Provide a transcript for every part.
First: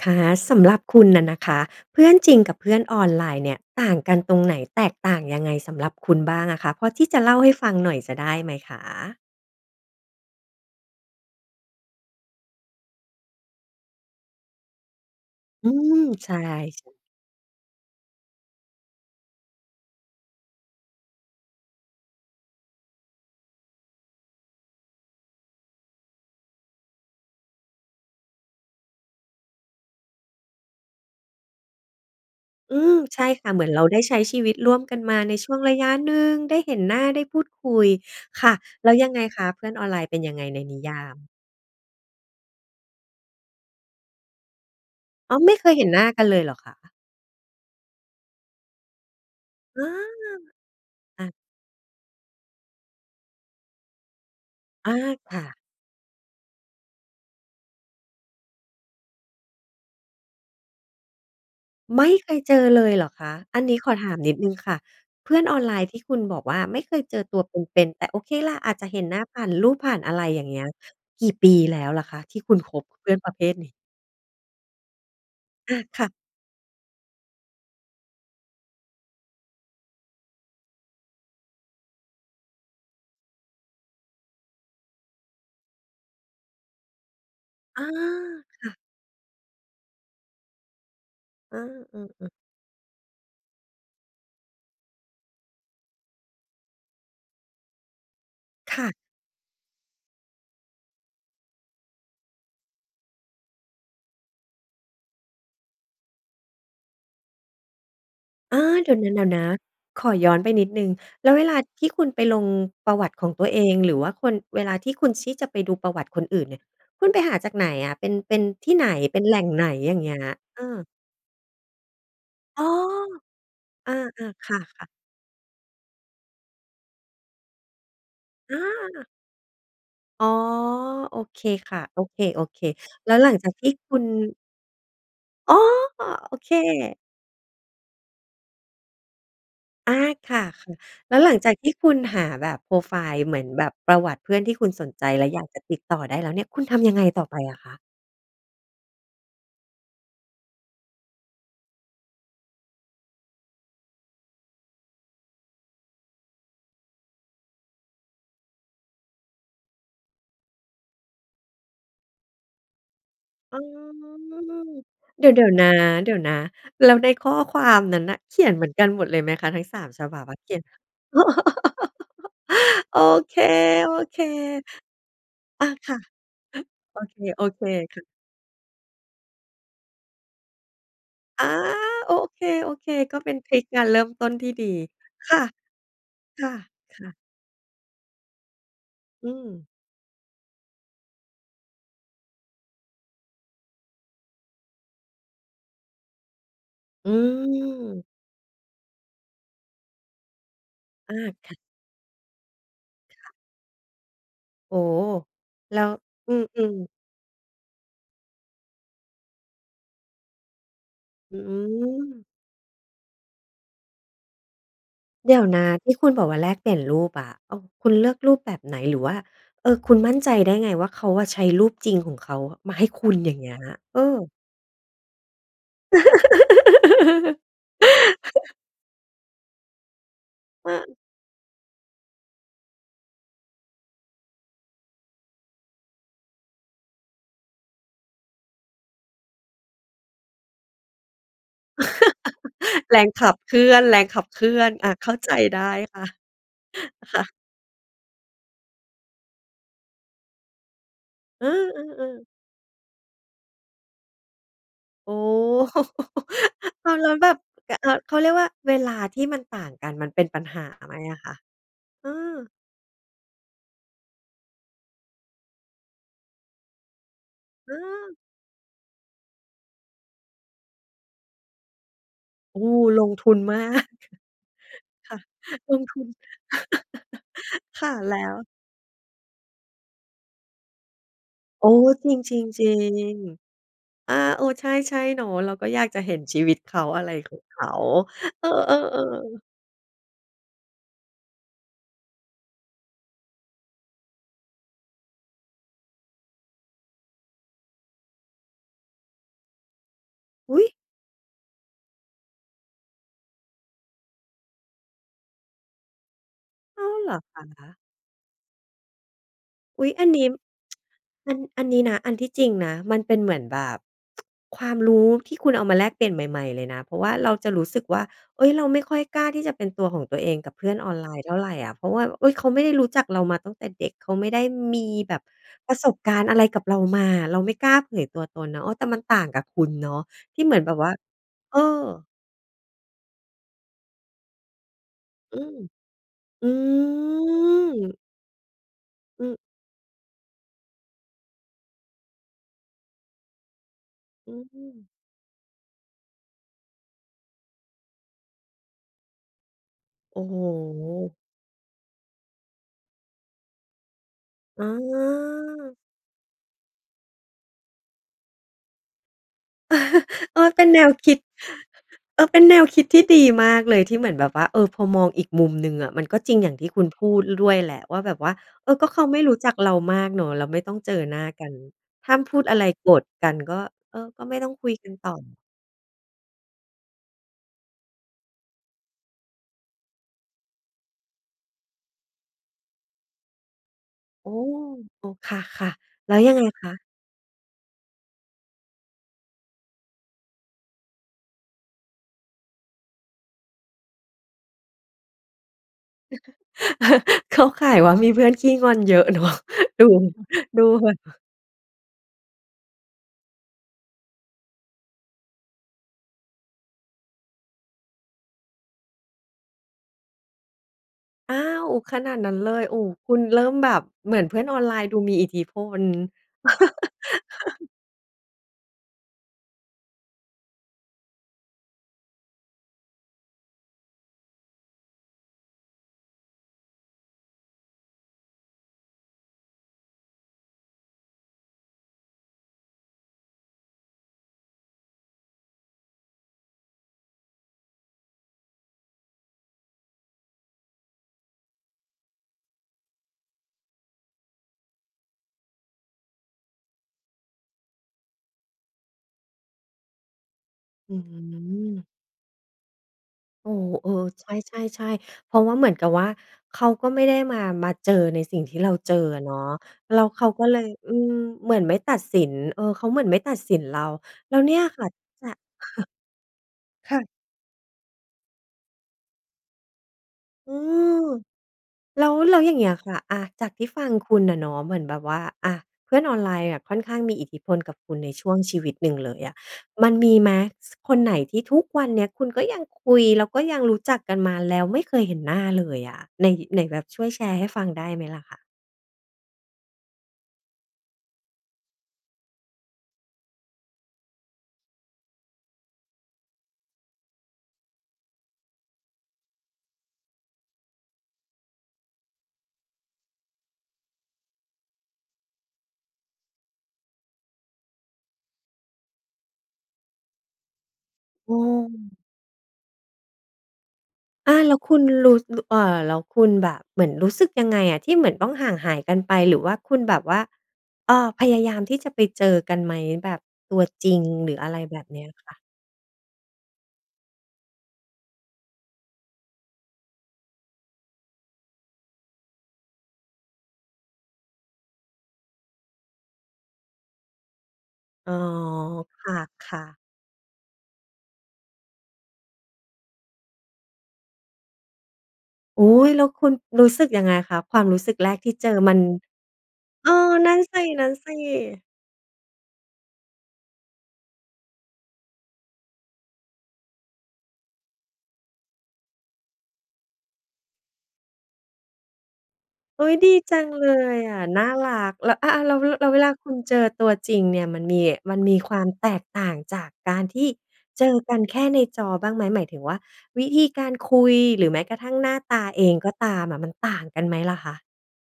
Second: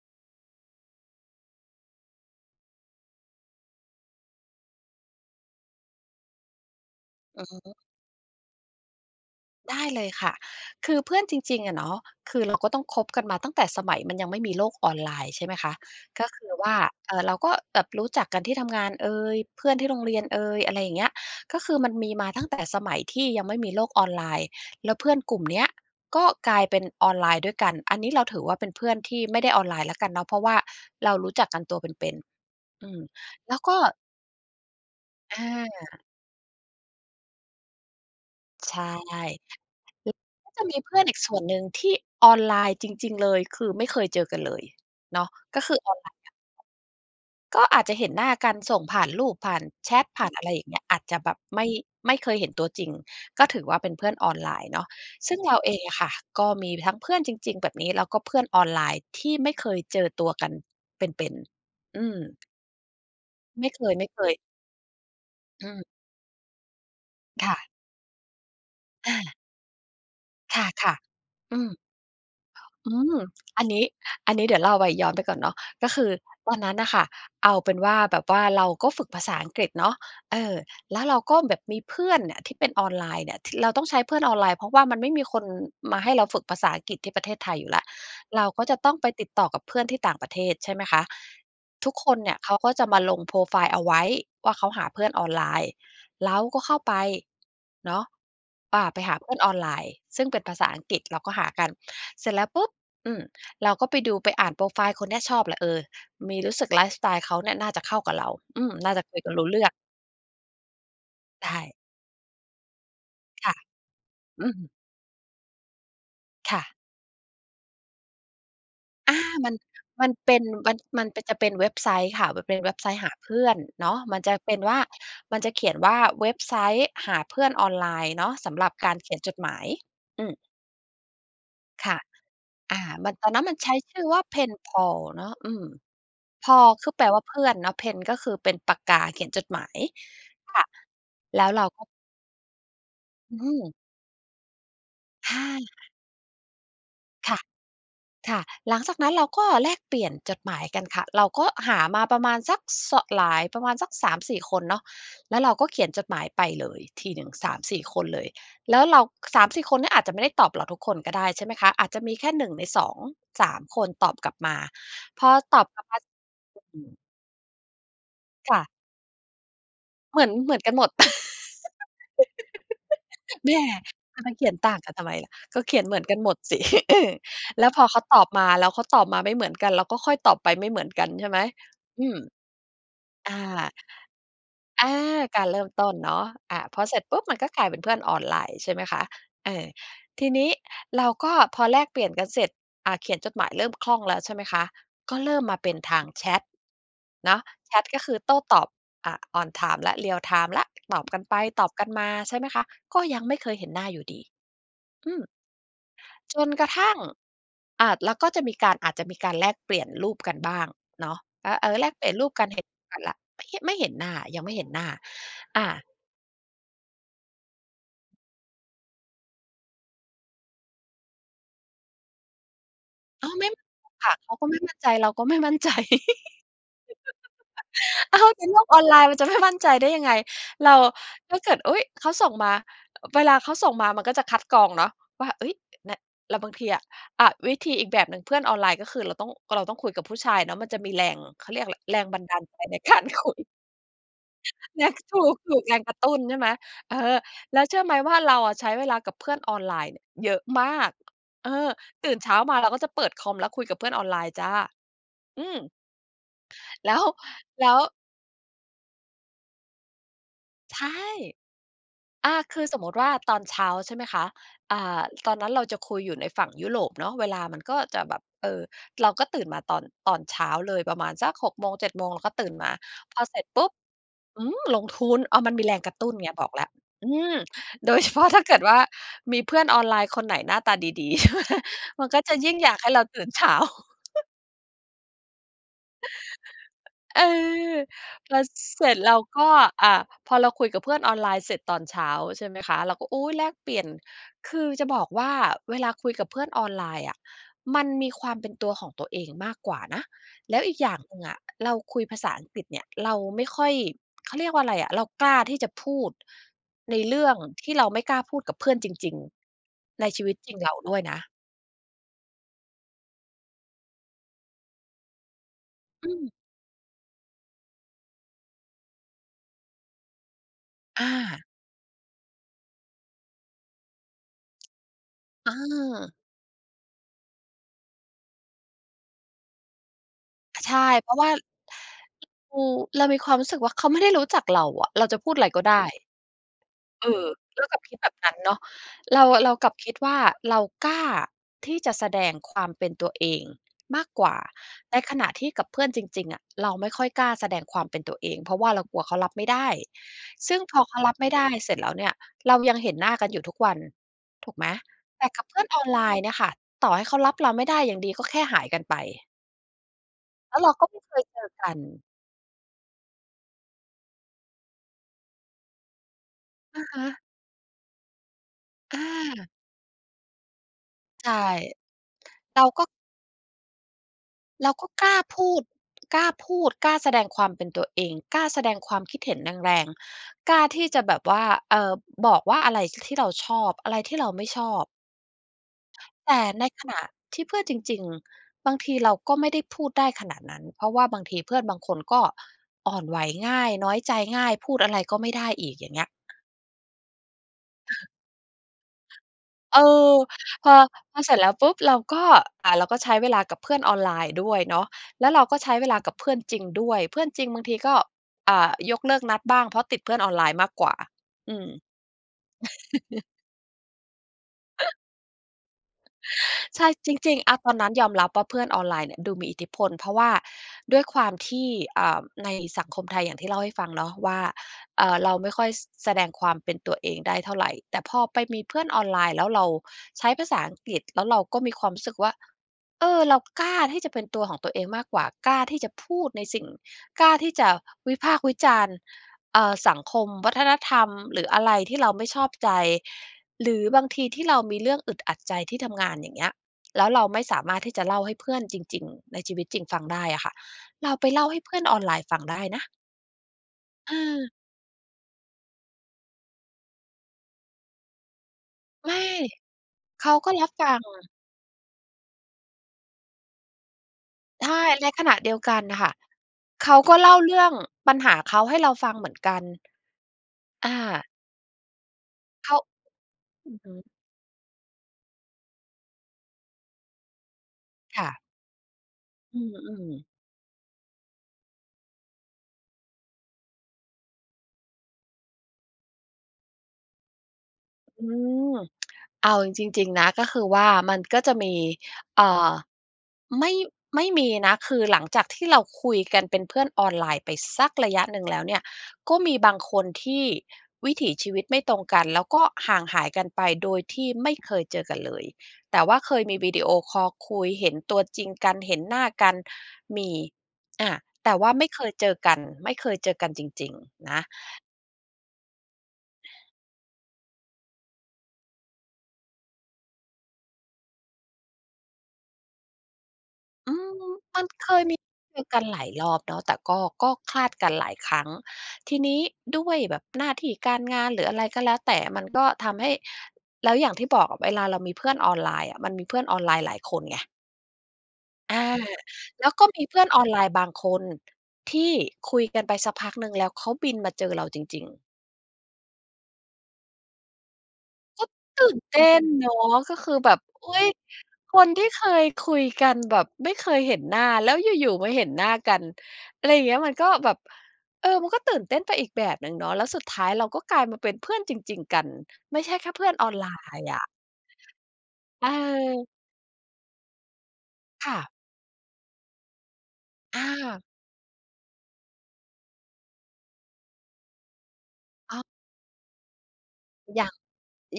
ค่ะ สำหรับคุณน่ะนะคะ เพื่อนจริงกับเพื่อนออนไลน์เนี่ยต่างกันตรงไหน แตกต่างยังไงสำหรับคุณบ้างอะคะ พอที่จะเล่าอืใอห้ฮฟัึ งหน่อยจะได้ไหมคะ? ได้เลยค่ะ คือเพื่อนจริง ๆ อะเนาะ คือ เราก็ต้องคบกันมาตั้งแต่สมัยมันยังไม่มีโลกออนไลน์ ใช่ไหมคอืะ ม กใ็ช่ คือว่า เอ่อ เราก็แบบรู้จักกันที่ ทำงานเอย เพื่อนที่โรงเรียนเอย อะไรอย่างเงี้ย ก็คือมันมีมาตั้ง แต่สมัยที่ยังไม่มีโลกออนไลน์ แล้วเพื่อนกลุ่มเนี้ยก็กลายเป็นออนไลน์ด้วยกัน อันนี้เราถือว่าเป็นเพื่อนที่ไม่ได้ออนไลน์แล้วกันเนาะ เพราะว่าเรารู้จักกันตัวเป็น อืๆ อืม ม ใช่ค่ะ แล้เวหมือกน็ เราได้ใช้ชีวิตร่วมกันมาในช่วงอระยะา หนึ่ง ได้เห็นหน้า ได้พูดคุย ค่ะ ใช่ แล้วยังไงคะ เพื่อนออนไลน์เป็นยังไงแล้วก็ในจะนมีิเยพื่อานอีกม? ส่วนหนึ่งที่ออนไลน์จริง ๆ เลย คือไม่เคยเจอกันเลยเนาะ อ๋อ ไม่ก็เคคยือเห็อนอหนน้ไลานกั์นอเะ ลยเหรอคะ? ก็อาจจะเห็นหน้ากัน ส่งผ่านรูป ผ่านอา แชต ผ่านอะไรอย่างเงี้ย อาจจะค่แบะ บไม่ ไม่เคยเห็นตัวจริง ก็ถือว่าเป็นเพื่อนออนไลน์เนาะ อา คซึ่ง่เะ ราเองอะค่ะก็มีทั้งเพื่อนจริง ๆ แบบนี้ แล้วก็เพื่อนออนไลน์ที่ไม่เคยเจอตัวกันเป็น ๆ อืไม่ม เคยเจอเลยเหรอคะ? อันไม่นี้เคขอถามนิย ดๆ หนึ่งค่ะ เพื่อนออนอืไลนม ์ที่คุณบอกว่า ไม่เคยเจอตัวคเ่ะ ป็น ๆ แต่โอเคแหละ อาจจะเห็นอหนา ้าผ่านรูป ผ่านอะไรอย่างเคงี้ย ่ะ กี่ปๆ ีอืม แล้วล่ะคะที่คุณคบอืเพื่ม อนประเภทอันนี้? นี้ อันนี้เดี๋ยวเล่าไป ย้อนไปก่อนเนาะ อา ก็คค่ือะ ตอนนั้นน่ะค่ะ เอาเป็นว่า แบบว่าเราก็ฝึกภาษาอังกฤษเนาะ เออ แล้วเราก็แบบมีเพื่อนเนี่ย ที่เป็นออนไลน์เนี่ย ที่ เราต้องใช้เพื่อนออนไลน์ เพราะว่ามันไม่มีคนมาให้เราฝึกภาษาอังกฤษที่ประเทศไทยอยู่แอล้า ว เรากค็่จะ ะต้องไปติดต่อกับเพื่อนที่ต่างประเทศ ใช่ไหมคะ เอทุกคนอ ๆ เนๆ ี่ยเขาก็จะมาลงโพรไฟล์เอาไว้ว่า เขาหาเพื่อนออนไลน์ เราก็เข้าไปเนาะ คอ่า ่ะ ไปหาเพื่อนออนไลน์ซึ่งเป็นภาษาอังกฤษ เราก็หากัน เสร็จแล้วปุ๊บ อืม เราก็ไปดู ไปอ่านโพรไฟล์คนเนี้ย ชอบแหละ เอ่อ มี รู้สึกไลฟ์สไตล์เขาเนี่ยน่าจะเข้ากับเรา ออา ืม เดนี่๋ายวจะคุยกันนรู้ะ เรื่อง ๆ ขอย้อนไปนิดหนึ่ง แล้วเวไดลา้ ที่คุณไปลงประวัติของตัคว่ะ เอง หรือว่าคน อืเวม ลาที่คุณที่จะไปดูประวัติคนอื่นเคนี่่ย ะ คุณไปหาจากไหนอะ เป็น เป็นที่ไหน อเปา ็นแหล่งมัน ไหน? อย่างมเังนี้ย เป็น เอมัอ น มันเป็น จะเป็นเว็บไซต์ค่ะ มันเป็อน๋อ เว็บไซต์หาเพื่อนเนอา าะ มันจะๆ คเป็่นว่า ะ ๆ มันจะเขียนว่า "เว็บไซต์หาเพื่อนออนไลน์" เนาะ สอำหรับการา เขียนจดหมาย ออ๋ือ ม โอเคค่ะ ค่โะ อเค อ่า ๆ แมลั้น วตหลอันงนั้จนามกันทีใช่้คชุื่ณ อว่า PenPal เนาะ อือ๋อ! ม โอเPal คือค แปลว่าเพื่อนเนาะ Pen ก็คือเป็นปากกาเขียนจดหมาย อา ค่ะ ค่ะ ๆ แล้วหลัแงล้จวากเราที่ก็ คุณหาแบบโพรไฟล์ เหอมือืนแบม บประวัติเพื่อนที่คุณสนใจ และออยาา กจะติดต่อได้แล้วเนี่ย คุณทำยังไงต่อคไป่ะ อะคะ? ค่ะ หลังจากนั้นเราก็แลกเปลี่ยนจดหมายกันค่ะ เราก็หามาประมาณสักเสาะ หลาย ประมาณสัก 3-4 คนเนาะ แล้วเราก็เขียนจดหมายไปเลยทีหนึ่ง 3-4 คนเลย แล้วเรา 3-4 คนเนี้ยอาจจะไม่ได้ตอบเราทุกคนก็ได้ ใช่ไหมคะ อาจจะมีแค่ 1 ใน สองสาอ๋อ ม คนตอบกลับมา พเดีอ๋ยว ตๆ อนบะ กลับมาเเดสี๋ยวรนะ ็จ แล้วในข้อความนั้นน่ะ เขียนค่เหะ มือนกันหมดเลยไหมคะ ทั้ง 3 ฉบเัหมบือน อะ เขเหมีืยน อนกันหมด โอเค แหม จะมาเขียนต่างกันทำไมล่ะ กๆ ็อา เขียนคเห่มะ ือนกันหมด สิ อโือ อเค แล้วพอเขาๆ ตอบมา แล้วเขาตอบมาไม่เหมือนกัน เราก็ค่อยตอบไปไม่เหมือนกัน ใช่ไหม? อา อืโอม เค ๆ ก็เปอ็า นทริกการเริ่มต้นที่ดี อา ค่กาะ รเริ่มต้นเนาะ คอา พอเสร็จ่ะ ปๆ ุ๊บมันก็กลายเป็นเพื่อนออนไลน์ ใช่ไหมคะ อืเอ่ม อ ทีนี้เราก็พอแลกเปลี่ยนกันเสร็จ อ่า เขียนจดหมายเริ่มคล่องแล้ว ใช่ไหมคะ ก็เริ่มมาเป็นทางแชต อืเนาะ แชตก็ม คือโต้ตอบ อ่า on time แล้ว real time แล้ว ตอบอา กันไปค่ะ ตอบกันมา ใช่ไหมคะ ก็ยังค่ไะ ม่เคยเห็นหน้าอยู่ดี โอ้โฮ อืม แล้ว อืจนกระม ทๆ ั่ง อ่า แล้วก็จะมีการ อาจจะมีการแลกเปลี่ยนรูปกันบ้างเนาะ อืเออ ๆ แลกเปลี่ยนม รูปกัน เห็นกันแล้ว ไม่ ห ไม่เห็นหน้า ยังไม่เห็นหน้า เดี๋ยวนอะ า ที่คุณบอกว่าแลกเปลี่ยนรูปอะ เอา คุณเลือกรูปแบบไหน หรือว่า เออ คุณมั่นใจได้ไงว่า เขาอะใช้รูปจริงของเขามาให้คุณอ๋ออ ย่างไเมง่ ี้ย? เอค่ะ อ เขาก็ไม่มั่นใจ เราก็ไม่มั่น ใจ อ้าว ในโลกออนไลน์ มันจะไม่มั่นใจได้ยังไง เรอา า ถ้าเกิด อุ๊ย! เขาส่งมา เวลาเขาส่งมามันก็จะคัดกรองเนาะว่า เฮ้ย อ น แล้วบางทีอะ อ่า วิธีอีกแบบหนึ่งเพื่อนออนไลน์ ก็คือเราต้อง เราต้องคุยกับผู้ชายเนาะ มันจะมีแรง เขาเรียกอะไร แรงบันดาลใจใน กแารรงคขุับย เคลื่อน แรงขับเคลื่อน เนีอ่า ย เข้ถาูใจไดก ๆ ้แรงกรคะ่ตะ ุ้น ใช่ไหม เออ ค่ะ แล้วเชื่อไหมว่า เราอะใช้เวลากับเพื่อนออนไลน์เนี่ยเยอะมาก เอเออ อ ตื่นๆ ๆ เช้ามาเราก็จะเปิดคอมแล้ว คุยกับเพื่อนออนไลน์จ้า อ๋อ อืม อ้แลา้ว ว แล้วแบบ แล้กะ ว เอ่อ เขาเรียกว่าเวลาที่มันต่างกันมันเป็นปัญหาใช่ ไหมอะคะ? เออ่า อ คือสมมติว่าตอนเช้า ใช่ไหมคะ อ่า ตอนนั้นเราจะคุยอยู่ในฝั่งยุโรปเนาะ เวลามันเก็จะแออ บบ เอ่อ เราก็ตื่นมาตอน ตอนเช้าเลยประมาณสัก 6 โมง 7 โมง เราก็ตื่นโอ้ มา ลงพอทุเสนร็จมปาุ๊บ ก อืม ลงทุค่ะ น อ้าว มันมีแลรงงกรทะุตุน ้นไง บอกแล้ว อืม คโ่ดะ ย เฉแล้พาะ ว ถ้าเกิดว่า มีเพื่อนออนไลน์คนไหนหน้าตาดี ๆ ใช่ไหม โอ้ มัจนก็จะริง ยิ่งอยากให้เราตื่น เช้ๆ า ๆ อา เออ ใช่ ๆ เนาะ เราก็อยากจะเห็นชีวิตเขา อะไรเออ ของเขา แล้เวออ เสร็จ เรากๆ ๆ ็ อ่า พอเราคุยกับเพื่อนออนไลน์เสร็จตอนเช้า ใช่ไหมคะ เราก็ อุ๊ย แลกเปลี่ยน คือจะบอกว่าเวลาคุยกับเพื่อนออนไลน์อะ มันมีความเป็นตัวของตัวเองมากกว่านะ อแลุ้๊วย! อีกอย่างหนึ่งอะ เราคุยภาษาอังกฤษเนี่ย เราไม่ค่อย เขาเรียกว่าอะไรอะ เรากล้าที่จะพูดอ้าในว เหรเรอื่อคงทะ? ี่เราไม่กล้าพูดกับเพื่อนจริง อุ๊ย ๆ อใันนนชีี้ วิตจริงเราด้วยนะ อัน อันนี้นะ อันที่จริงนะ มันเป็นเหมือนแบบ ความรู้ที่คุณเอามาแลกเปลีอ่ยืนใม หม่ ๆ เลยนะ เพราะว่าเราจะรู้สึกว่า เฮ้ย เราไม่ค่อยกล้าที่จะเป็นตัวของตัวเองกับเพื่อนออนอไลน์เท่าา ไรอะ เพราะว่า เฮ้ย เขาไม่ได้รู้จักเรามาตั้งแต่เด็ก เขาไม่ได้มีแบบเประสบกออ ารณ์อะไรกับเรามา เราไม่กล้าเผยตัวตนเนาะ เออ แต่มันต่างกับคุณเนาะ ที่เหมืออ นแใบชบ่ ว่า เพราะว่า เออ เรา เรามีความรู้สึกว่า เขาไม่ได้รู้จักเราอะ เราจะพูอดืไรม ก็ได้ อืเออ เรากลับคิม ดแบบนั้นเนาะ เรอา ืม เรากลับคิดว่า เรากล้าที่จะแสดงความเป็นตัวเองมากกวอื่า ม ในขณะที่กับเพื่อนจริง ๆ อะ เราไม่ค่อยกล้าแสดงความเป็นตัวเอง เพราะว่าเรากลัวเขารับไม่ได้ โอ้โซึ่งพอเขารฮ ับไม่ได้เสร็จแล้วเนี่ย เรายังเห็นหน้ากันอยู่ทุกวันถูกอไหม? แต่กับเพื่อนา ออนไลน์เนี่ยค่ะ ต่อให้เขารับเราไม่ได้ อย่างดีก็แค่หายกันไป เออ แล้เปว็เรนาแนก็วไม่คเคิด ยเจอกัน เออ เป็นแนวคิดที่ดีมากเลยที่เหมือนแบบว่า เออ พอมองอีกมุมหนึ่งอะมันก็จริงอย่างที่อคุะณฮพะ ูด ล ด้วยแหละว่าแบบว่า เออ ก็เขอาไม่รู้า จักเรามากเนาะ แล้วไม่ต้องเจอหน้าใช่ กัน ห้ามพูดอเะรไร าก็ โกรธกันก็ เออ ก็ไม่ต้องเครุายกก็ันกตล่้าอ พูด กล้าพูด กล้าแสดงความเป็นตัวเอง กล้าแสดงความคิดเห็นแรง ๆ กล้าที่จะแบบว่า เอ่อ บอกว่าอะไร ค ที่เราชอบ อะไรที่เรอ๋าอ ไม่ชอบ เออ ค่ะ ๆ แล้วยแัตงไ่งใคนะ? ขณะที่เพื่อนจริง ๆ บางทีเราก็ไม่ได้พูดได้ขนาดนั้น เพราะว่าบางทีเพื่อนบางคนก็อ่อนไหวง่าย น้อยใจง่าย พูดอะไรก็ไม่ได้อีก อย่างเงี้ย เข้าข่ายว่ามีเพื่อนขี้งอนเยอะ เนาะ เอดู อ ดูพอ แบบว่พา อเสร็จแล้วปุ๊บ เราก็ อ่า เราก็ใช้เวลากับเพื่อนออนไลน์ด้วยเนาะ แล้วเราก็ใช้เวลากับเพื่อนจริงด้วย เพื่อนจริงบางทีก็ อ่า ยกเลิกนัดบ้าง เพราะติดเพื่อนออนไลน์มากกว่า อ้าอืม ว ขนาดนั้นเลย โอ้ คุณเริ่มแบบเหมือนเพื่อนออนไลน์ดูมีอิทธิพล ใช่ จริง ๆ อา ตอนนั้นยอมรับว่าเพื่อนออนไลน์เนี่ยดูมีอิทธิพล เพราะว่าด้วยความที่ อ่า ในสังคมไทย อย่างที่เล่าให้ฟังเนาะว่า เอ่อ เราไม่ค่อย ส แสดงความเป็นตัวเองได้เท่าไร แต่พอไปมีเพื่อนออนไลน์ แล้วเราใช้ภาษาอังกฤษ แล้วเราก็มีความรู้สึกว่า เออ เรากล้าที่จะเป็นตัวของตัวเองมากกว่า กล้าที่จะพูดในสิ่ง กล้าที่จะวิพากษ์วิจารณ์ อ่า สังคม วัฒนธรรม หรืออะไรที่เราไม่ชอบใจ หรือบางทีที่เรามีเรื่องอึดอัดใจที่ทำงาน อย่างเงี้ย แล้วเราไม่สามารถที่จะเล่าให้เพื่อนจริง ๆ ในชีวิตจริงฟังได้อะค่ะ อืเราไปเล่าให้เพื่อม นออนไลน์ฟังได้นะ โอ้โฮ เออ เใออ ช่ ๆ ๆ เพราะว่าเหมือนกับว่าเขาก็ไม่ได้มา มาเจอในสิ่งที่เราเจอไมอ่ ะเนาะ แล้วเขเขาาก็ก็เลรย ับฟอืัม ง เหมือนไม่ตัดสิน เออ เขาเหมือนไม่ตัดสินเรา แล้วเนี่ยใชค่ ่ะ จ ในขณะเดียวกันน่ะค่ะ เคขา่ะ ก็เล่าเรื่องปัญหาเขาให้เราฟังเหมือนกัน อือา ม แล้ว แล้วอย่างเงีเข้ยา ค่ะ อา จากทีอ่ือฟัฮงึ คุณน่ะเนาะ เหมือนแบบว่า อา เพื่อนออนไลน์อะค่อนข้างมีอิทธิพลกับคุณในคช่่วะ งชีวิตหนึ่งเลยอะ อืมันมม ีๆ ไหม? ส คนไหนที่ทุกวันเนี้ยคุณก็ยังคุย แล้วก็ยังรู้จักกันมา แล้วไม่เคยเห็นหน้าเลยอะ ไหน-ไหนแบบช่วยแชร์ให้ฟังได้ไหมล่อะืคะ? ม เอาจริง ๆ นะ ก็คือว่ามันก็จะมี เอ่อ ไม่ ไม่มีนะ คือหลังจากที่เราคุยกัน เป็นเพื่อนออนไลน์ไปสักระยะหนึ่งแล้วเนี่ย ก็มีบางคนที่วิถีชีวิตไม่ตรงกัน แล้วก็ห่างหายกันไปโดยที่ไม่เคยเจอกันเลย แต่ว่าเคยมีวิดีโอคอลคุยเห็นตัวจริงกัน เห็นหน้ากัน มี อา เแต่ว่าไม่ออ เคยเจอกัน ไม่เคยเจอกันจริง ๆ อนา ะ แล้วคุณรู้ รู้ เอ่อ แล้วคุณแบบเหมือนรู้สึกยังไงอะที่เหมือนต้องห่างหายกันไปหรือว่าคุณแบบว่า เออ พยายามที่จะไปเจอกันไหม? แบบตัวจอรืิง ม หรืออะไมรัน แบเบคนีย้มีค่ะ เจอกันหลายรอบเนาะ แต่ก็ ก็คลาดกันหลายครั้ง ทีนี้ด้วยแบบหน้าที่การงาน หรืออะไรก็แล้วแต่ มันก็ทำให้ แล้วอย่างที่บอกอะเวลาเรามีเพื่อนออนไลน์อะมันมีเพื่อนออนไลน์หลายคนไง อ๋อ อา ค่ะ แล้ๆ วก็มีเพื่อนออนไลน์บางคนที่คุยกันไปสักพักหนึ่ง แล้วเขาบินมาเจอเราจริง ๆ อุ๊ย แล้วคุณรู้สึกยังไงคะ? ความรู้สึกแรกที่กเ็จอมัน ตื่นเต้นเนาเอะ อ ก็คนั่ือนแบบ อุ๊สย ิ ๆ คนที่เคยคุยกัน แบบไม่เคยเห็นหน้า แล้วอยู่ ๆ มาเห็นหน้ากัน อะไรอย่างเงี้ย มันก็แบบ เออ มันก็ตื่นเต้นไปอีกแบบหนึ่งเนาะ แล้วสุดท้ายเราก็กลายมาเป็นเพื่อนจริง ๆ กัน ไม่อุ๊ใช่ย แคด่ีเพื่อจนัอองนไเลลยน์ออะ ะน่ารัก แล้ว อ อา แล้วเเอว อ แล้วเวลาคุณเจอตัวจริงเนี่ย มันมี มันคม่ีะ ความแตกต่างจากการที่อเจอา กันแค่ในจอบ้างไหม? หมายถึงว่าวิธีการคุย หรือแม้กระทั่งหน้าตาอเอ๋อ งก็ตามอะมันต่างกันไหมล่ะอยค่าง ะ?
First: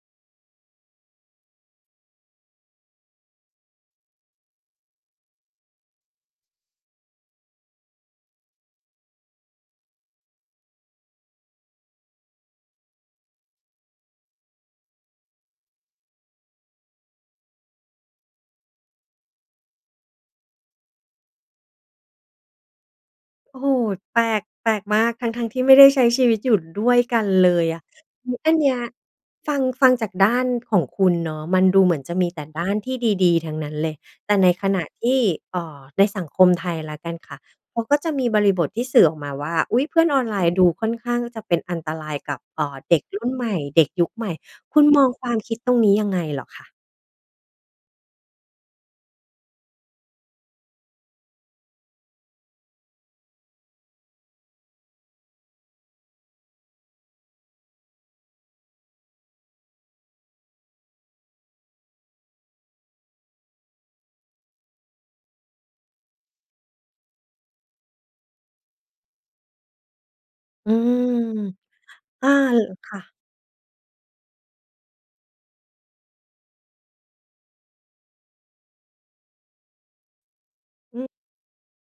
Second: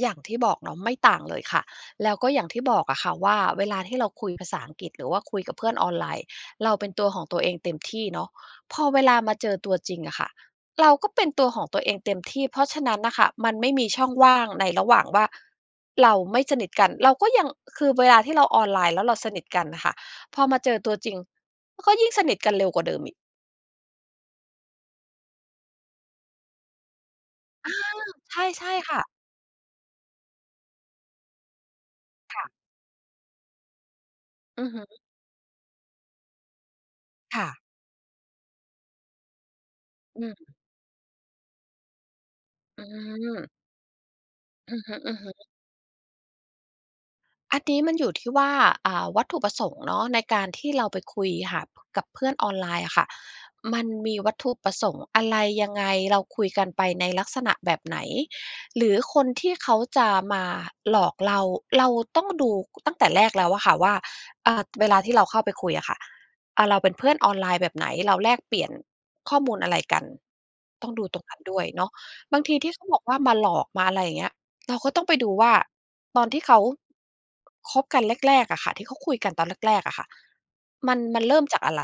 อย่างที่บอกเนาะ ไม่ต่างเลยค่ะ แล้วก็อย่างที่บอกอะค่ะว่าเวลาที่เราคุย ภาษาอังกฤษ หรือว่าคุยกับเพื่อนออนไลน์เราเป็นตัวของตัวเองเต็มที่เนาะ พอเวลามาเจอ ตัวจริงอะค่ะเราก็เป็นตัวของตัวเองเต็มที่ เพราะฉะนั้นน่ะค่ะมันไม่มีช่องว่างในระหว่างว่าเราไม่สนิทกัน เราก็ยัง คือเวลาที่เราออนไลน์แล้วเราสนิทกันน่ะค่ะ พอมาเจอตัวจริง ก็ยิ่งสนิทกันเร็วกว่าเดิมอีก โอ้โฮ! แปลก แปลกมาก ทั้ง ๆ ที่ไม่ได้ใช้ชีวิตอยู่ด้วยกันเลยอา อะ อ อันใชเนี่ ้ย ๆ ค่ะ ฟัง ฟังจากด้านของคุณเนาะ มันดูเหมือนจะมีคแต่่ะ ด้านที่ดี ๆ ทั้งนั้นเลย แต่ในอืขอณฮึ ะที่ เอ่อ ในสังคมไทยแล้วกันค่คะ ่ะ เขาก็จะมีบริบทที่สื่อออกมาว่า อุ๊ย! เพื่อนออือนไลนม ์ดูค่อนข้างจะเป็นอันตรายกับ เอ่อ อืเด็กรุ่นใหม ม่ เด็กยุคใหม่ อืคุอณฮมองควึ ามๆ คิดตรงนี้ยังไงเหรอคะ? อันนี้มันอยู่ที่ว่า อ่า วัตถุประสงค์เนาะ ในการที่เราไปคุยหา กับเพื่อนออนไลน์อะค่ะ มันมีวัตถุประสงค์อะไรยังไง เราคุยกันไปในลักษณะแบบไหน หรือคนที่เขาจะมาหลอกเรา เราต้องดูตั้งแต่แรกแล้วอะค่ะว่า อ่า เวลาที่เราเข้าไปคุยอะค่ะ อ่า เราเป็นเพื่อนออนไลน์แบบไหน เราแลกเปลี่ยนข้อมูลอะไรกัน อืต้องม ดูตรงนั้นด้วยเนาะ อา บางทีล ที่เขาคบ่อกะ ว่ามาหลอก มาอะไรอย่างเงี้ย เราก็ต้องไปดูว่า ตอนที่เขา คบกันแรก ๆ อะค่ะ ที่เขาคุยกันตอนแรก ๆ อะค่ะ มัอน ืม มันเริ่มจากอะไร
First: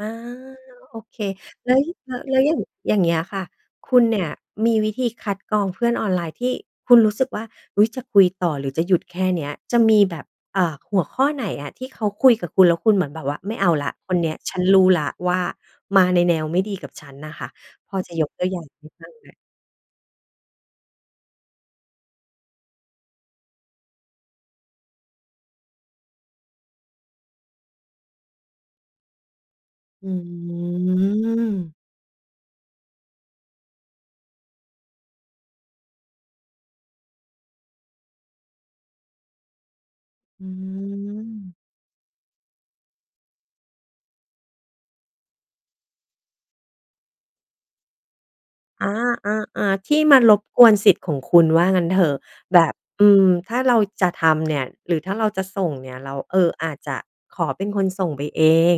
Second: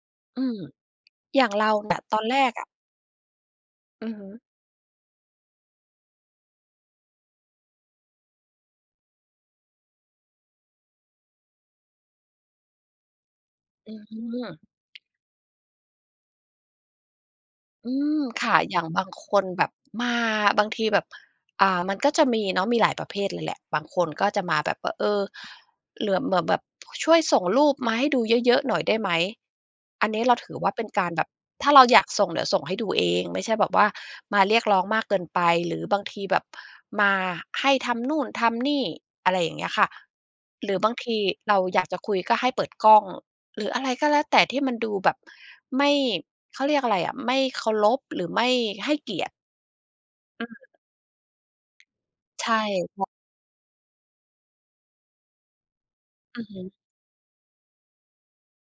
อา อืม โอเค อย่างเรแา ล้ว แต่ตอนแล้ว แล้วแอรย่กาง อะ อย่างเงี้ยค่ะ คุณอือเนีฮ่ึ ยมีวิธีคัดกรองเพื่อนออนไลน์ที่คุณรู้สึกว่า "อุ๊ย! จะคุยต่อหรือจะหยุดแค่เนี้ย" จะมีแบบ อ่า หัวข้อไหนอะที่เขาคุยกับคุณ แล้วคุณเหมือนแบบว่า "ไม่เอาแล้อืวอคฮึ นเนี้ย ฉันรู้แล้วว่า มาในแนวไม่ดีกับฉัน" น่ะค่ะ อพือจะม ยกตัคว่อะ ย่างอย่ไาดง้บบา้งางไหม? คนแบบ มาบางทีแบบ อ่า มันก็จะมีเนาะ มีหลายประเภทเลยแหละ บางคนก็จะมาแบบว่า เออ เหลือ เหมือนแบบช่วยส่งรูปมาให้ดูเยอะ ๆ หน่อยได้ไหม ออันืนี้เราถือว่าเป็นการแบบ ถ้าม เราอยากส่งเดี๋ยวส่งให้ดูเอง ไม่ใช่แบบว่ามาเรียกร้องมากเกินไป หรือบางทีแบบมาให้ทำนู่นทำนี่ อะไรอย่างเงี้ยค่ะ อืหรือบางทีเม ราอยากจะคุยก็ให้เปิดกล้อง หรืออะไรก็แล้วแต่ที่มันดูแบบ ไม่ เขาเรียกอะไรอะ ไม่เคารพหรือไม่อา ให้เกียรติ ๆ ๆ ที่มันรบอืกวม นสิทธิ์ของคุณว่างั้นเถอะ ใช่ แบบ พ อืม ถ้าเราจะทำเนี่ยหรือถ้าเราจะส่งเนี่ย เรา เออืออ ฮอึ าจจะขอเป็นคนส่งไปเอง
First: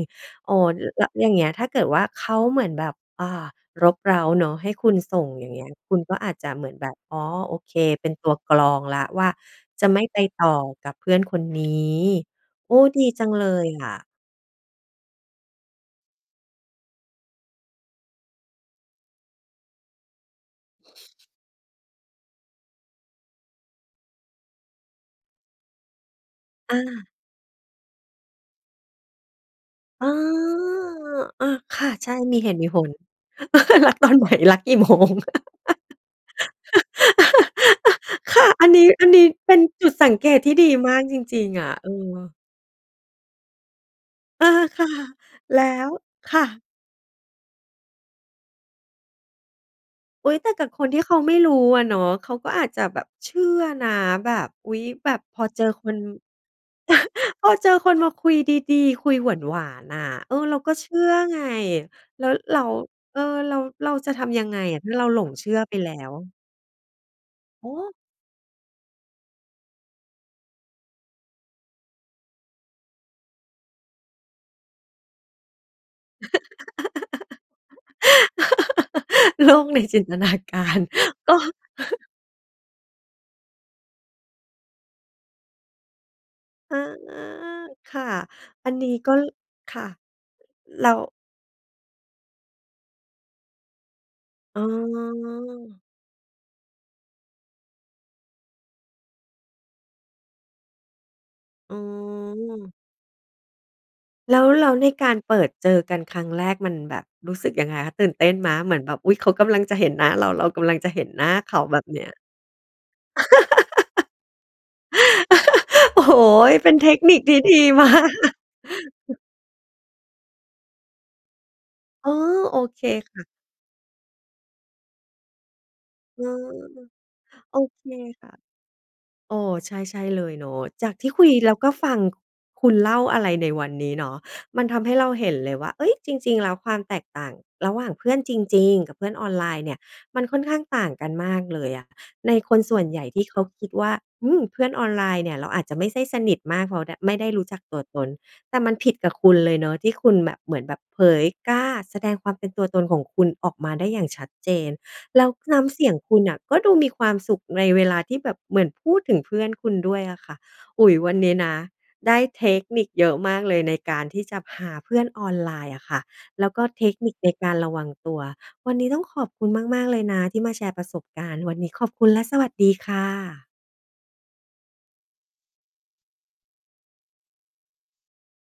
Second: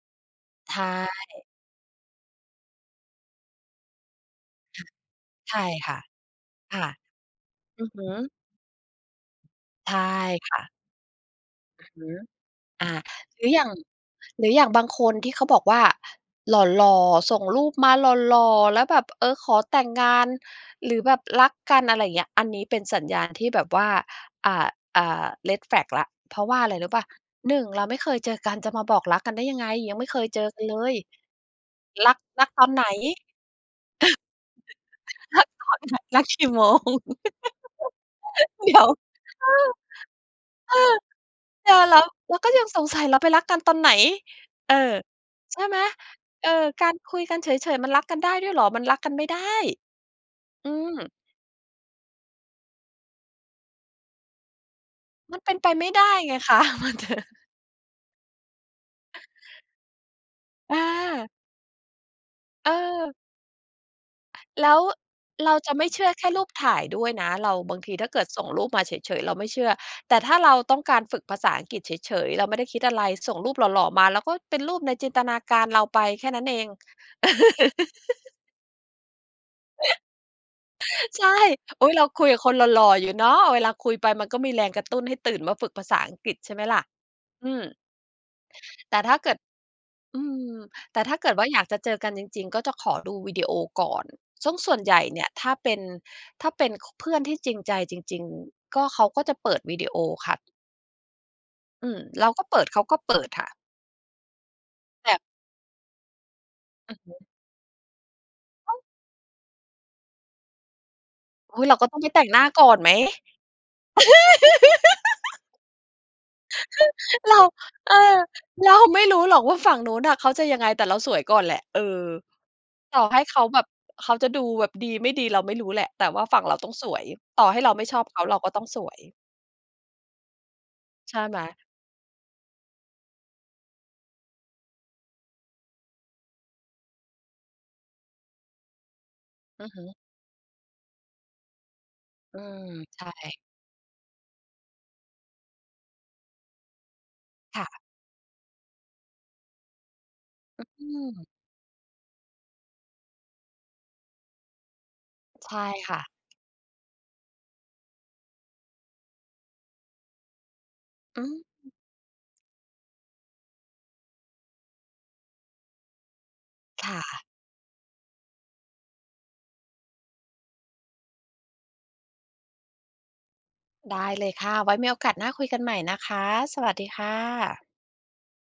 โอ้ ใชล แล้วอย่างเง่ ี้ยถ้าเกิดว่าเขาเหมือนแบบ อ่า รบเร้าเนาะ ให้คค่ะ ุณส่งอย่างใชเงี้่ย คคุ่ะ ณก็อาจจะเหมือคน่แะ บบ "อ๋อ โอเค" อือฮเึ ป็นตัวกรองแล้วว่า จะใช่ไม่ไปต่ค่อะ กับเพื่อนคนนีอือ้ ฮึ โอ้ อา ดีจังหเรลืออย่ายง อะ หรืออย่างบางคนที่เขาบอกว่า หล่อ ๆ ส่งรูปมาหล่อ ๆ แล้วแบบ เออ ขอแต่งงาน หรือแบบรักกัน อะไรอย่างเงี้ย อันนี้เป็นสัญญาณที่แบบว่า อ่า อ่า redflag แล้ว เพราะว่าอะไอรรู้เปล่า า 1 เราไม่เคยเจอกันจะมาบอกรักกันได้ยังไง ยังไมอ่า เคยเจอกันเลย อะค่ะ ใรชั่ ก มีรัเหกตุตมอีนผไหน ล รักตอนไหน รักกี่โมง รักตอนไหน รักกี่โมง ค่ะ อัเดนี๋นีย้ ว อันนี้เอเป็นอ จุดสังเกตที่ดเีอมอ ากจริง ๆ อเนะ ี่ยเอแล้ว เรอ าก็ยังสงสัย เราไปรักกันตอนไหน เออ เออ ค่ะ ใแชล่ไห้ม? ว ค่เออ ะ การคุยกันเฉย ๆ มันรักกันได้ด้วยเหรอ มันรักกันไม่ได้ อุ๊ย แต่กัอืบคนที่เขม าไม่รู้อะเนาะ เขาก็อาจจะแบบเชื่อนะ แบบ อุ๊ย แบบมพันอเป็นเจไอปไมค่น ได้ไงคะ พอเจอคนมาคุยดี ๆ คุยหวาน ๆ น่ะ เออ เราก็อเชื่อา ไง แล้วเรา เออ เออ เรา เราจะทำยังไงแล้อวะ ถ้าเราหลงเชเืร่าอจไะปไมแ่ล้เชื่อว? แค่รูปถ่ายด้วยนะ เรา โอบางท้ ีถ้าเกิดส่งรูปมาเฉย ๆ เราไม่เชื่อ แต่ถ้าเราต้องการฝึกภาษาอังกฤษเฉย ๆ เราไม่ได้คิดอะไร ส่งรูปหล่อ ๆ มา แล้วก็เป็นรูปในจินตนาการเราไปแค่นั้นเอง โลกในจินตนาการ ใช่ เออ อุ๊ย เราคุยกับคนหล่อ ๆ อยู่เนาะ เวลาคุยไปมันก็มีแรงกระตุ้นให้ตื่นมาฝึกภาษาอังกฤษ ใช่ไหมอล่า ะ อืม ค่ะ อันนแีต้่กถ็ ้าเกิด ค่ะ อืม แล้แตว ่ถ้าเกิดว่าอยากจะเจอกันจริง ๆ ก็จะขอดูวิดีโอก่อน ซึ่งอ๋ส่วนใหญ่เนี่ยถ้าเป็อ น ถ้าเป็น ค เพื่อนที่จริงใจจริง ๆ ก็ เขาก็จะเปิดวิดีโอค่ะ อือืม เราก็เปิดม เขาก็เปิดค่ะ แล้ว แล้วในแกาบรบ เปิดเจอกันครั้งแรกมันอืแบอบฮึ รู้สึกยังไงคะ? ตื่นเต้นไหม? เหอม้าือว นแบบ "อุ๊ย! เขากำลังจะเห็นหน้าเรา เรากำลังจะเห็นหน้าเขอา" ุ๊ย เรแาบกบ็ตเ้นองีไป้ย แต่งหน้าก่อนไหม โอ้โฮ เป็นเทคนิคเรา ดี มเาอก อ เรา ไม่รู้หรอกว่าฝั่งนู้นน่ะเขาจะยังไงแต่เราสวยก่อนแหละ เออ อ๋อ โอเคต่อคให่้ะ เขาแบบเขาจะดูแบบดีไม่ดีเราไม่รู้แหละ แต่วอ่ืาฝั่งม เราต้องสวย ต่อใหโอ้เราไมเ่คชอบเขา ค่เะ ราก็ต้องสวย เออ ใช่ ๆ เลยเนาะ จากที่ใชคุ่ยไหม แล้วก็ฟังคุณเล่าอะไรในวันนี้เนาะ มันทำให้เราเห็นเลยว่า เฮ้ย จริง ๆ แล้วความแตกต่างระหว่างเพื่อนจริง ๆ กับเพื่อนออนไลนอ์ืเนอี่ย ฮึ มันค่อนข้างต่างกันมากเลยอะในอืคนม ส่วนใหใญช่ที่่ เขาคิดว่า อืม เพื่อนออนไลน์เนี่ยเราอาจจะไม่ไส้สนิทมากเพราะได้ ไม่ได้รู้จัคก่ตัะ วตน แต่มันผิดกับคุณเลยเนาะที่คุณแบบเหมือนแบอบืเผม ยกล้าแสดงความเป็นตัวตนของคุณออกมาได้อย่างชัดเจน แล้วใชน้่ำเสียคง่ะ คุณน่ะก็ดูมีความสุขในเวลาที่แบบเหมือนพูดถึงเพื่อนคุณด้วยอะค่ะ อุ๊ย วันอืนี้นะม ได้เทคนิคเยอะมากเลยในการที่จะหาเพื่อนออนไลน์อะค่ะ แล้วก็เทคค่นิคะ ในการระวังตัว วันนี้ต้องขอบคุณมาก ๆ เลยนะที่มาแชร์ประสบการณ์ วันนี้ขอบคุณและสวัสดีค่ะ ได้เลยค่ะ ไว้มีโอกาสหน้าคุยกันใหม่นะคะ สวัสดีค่ะ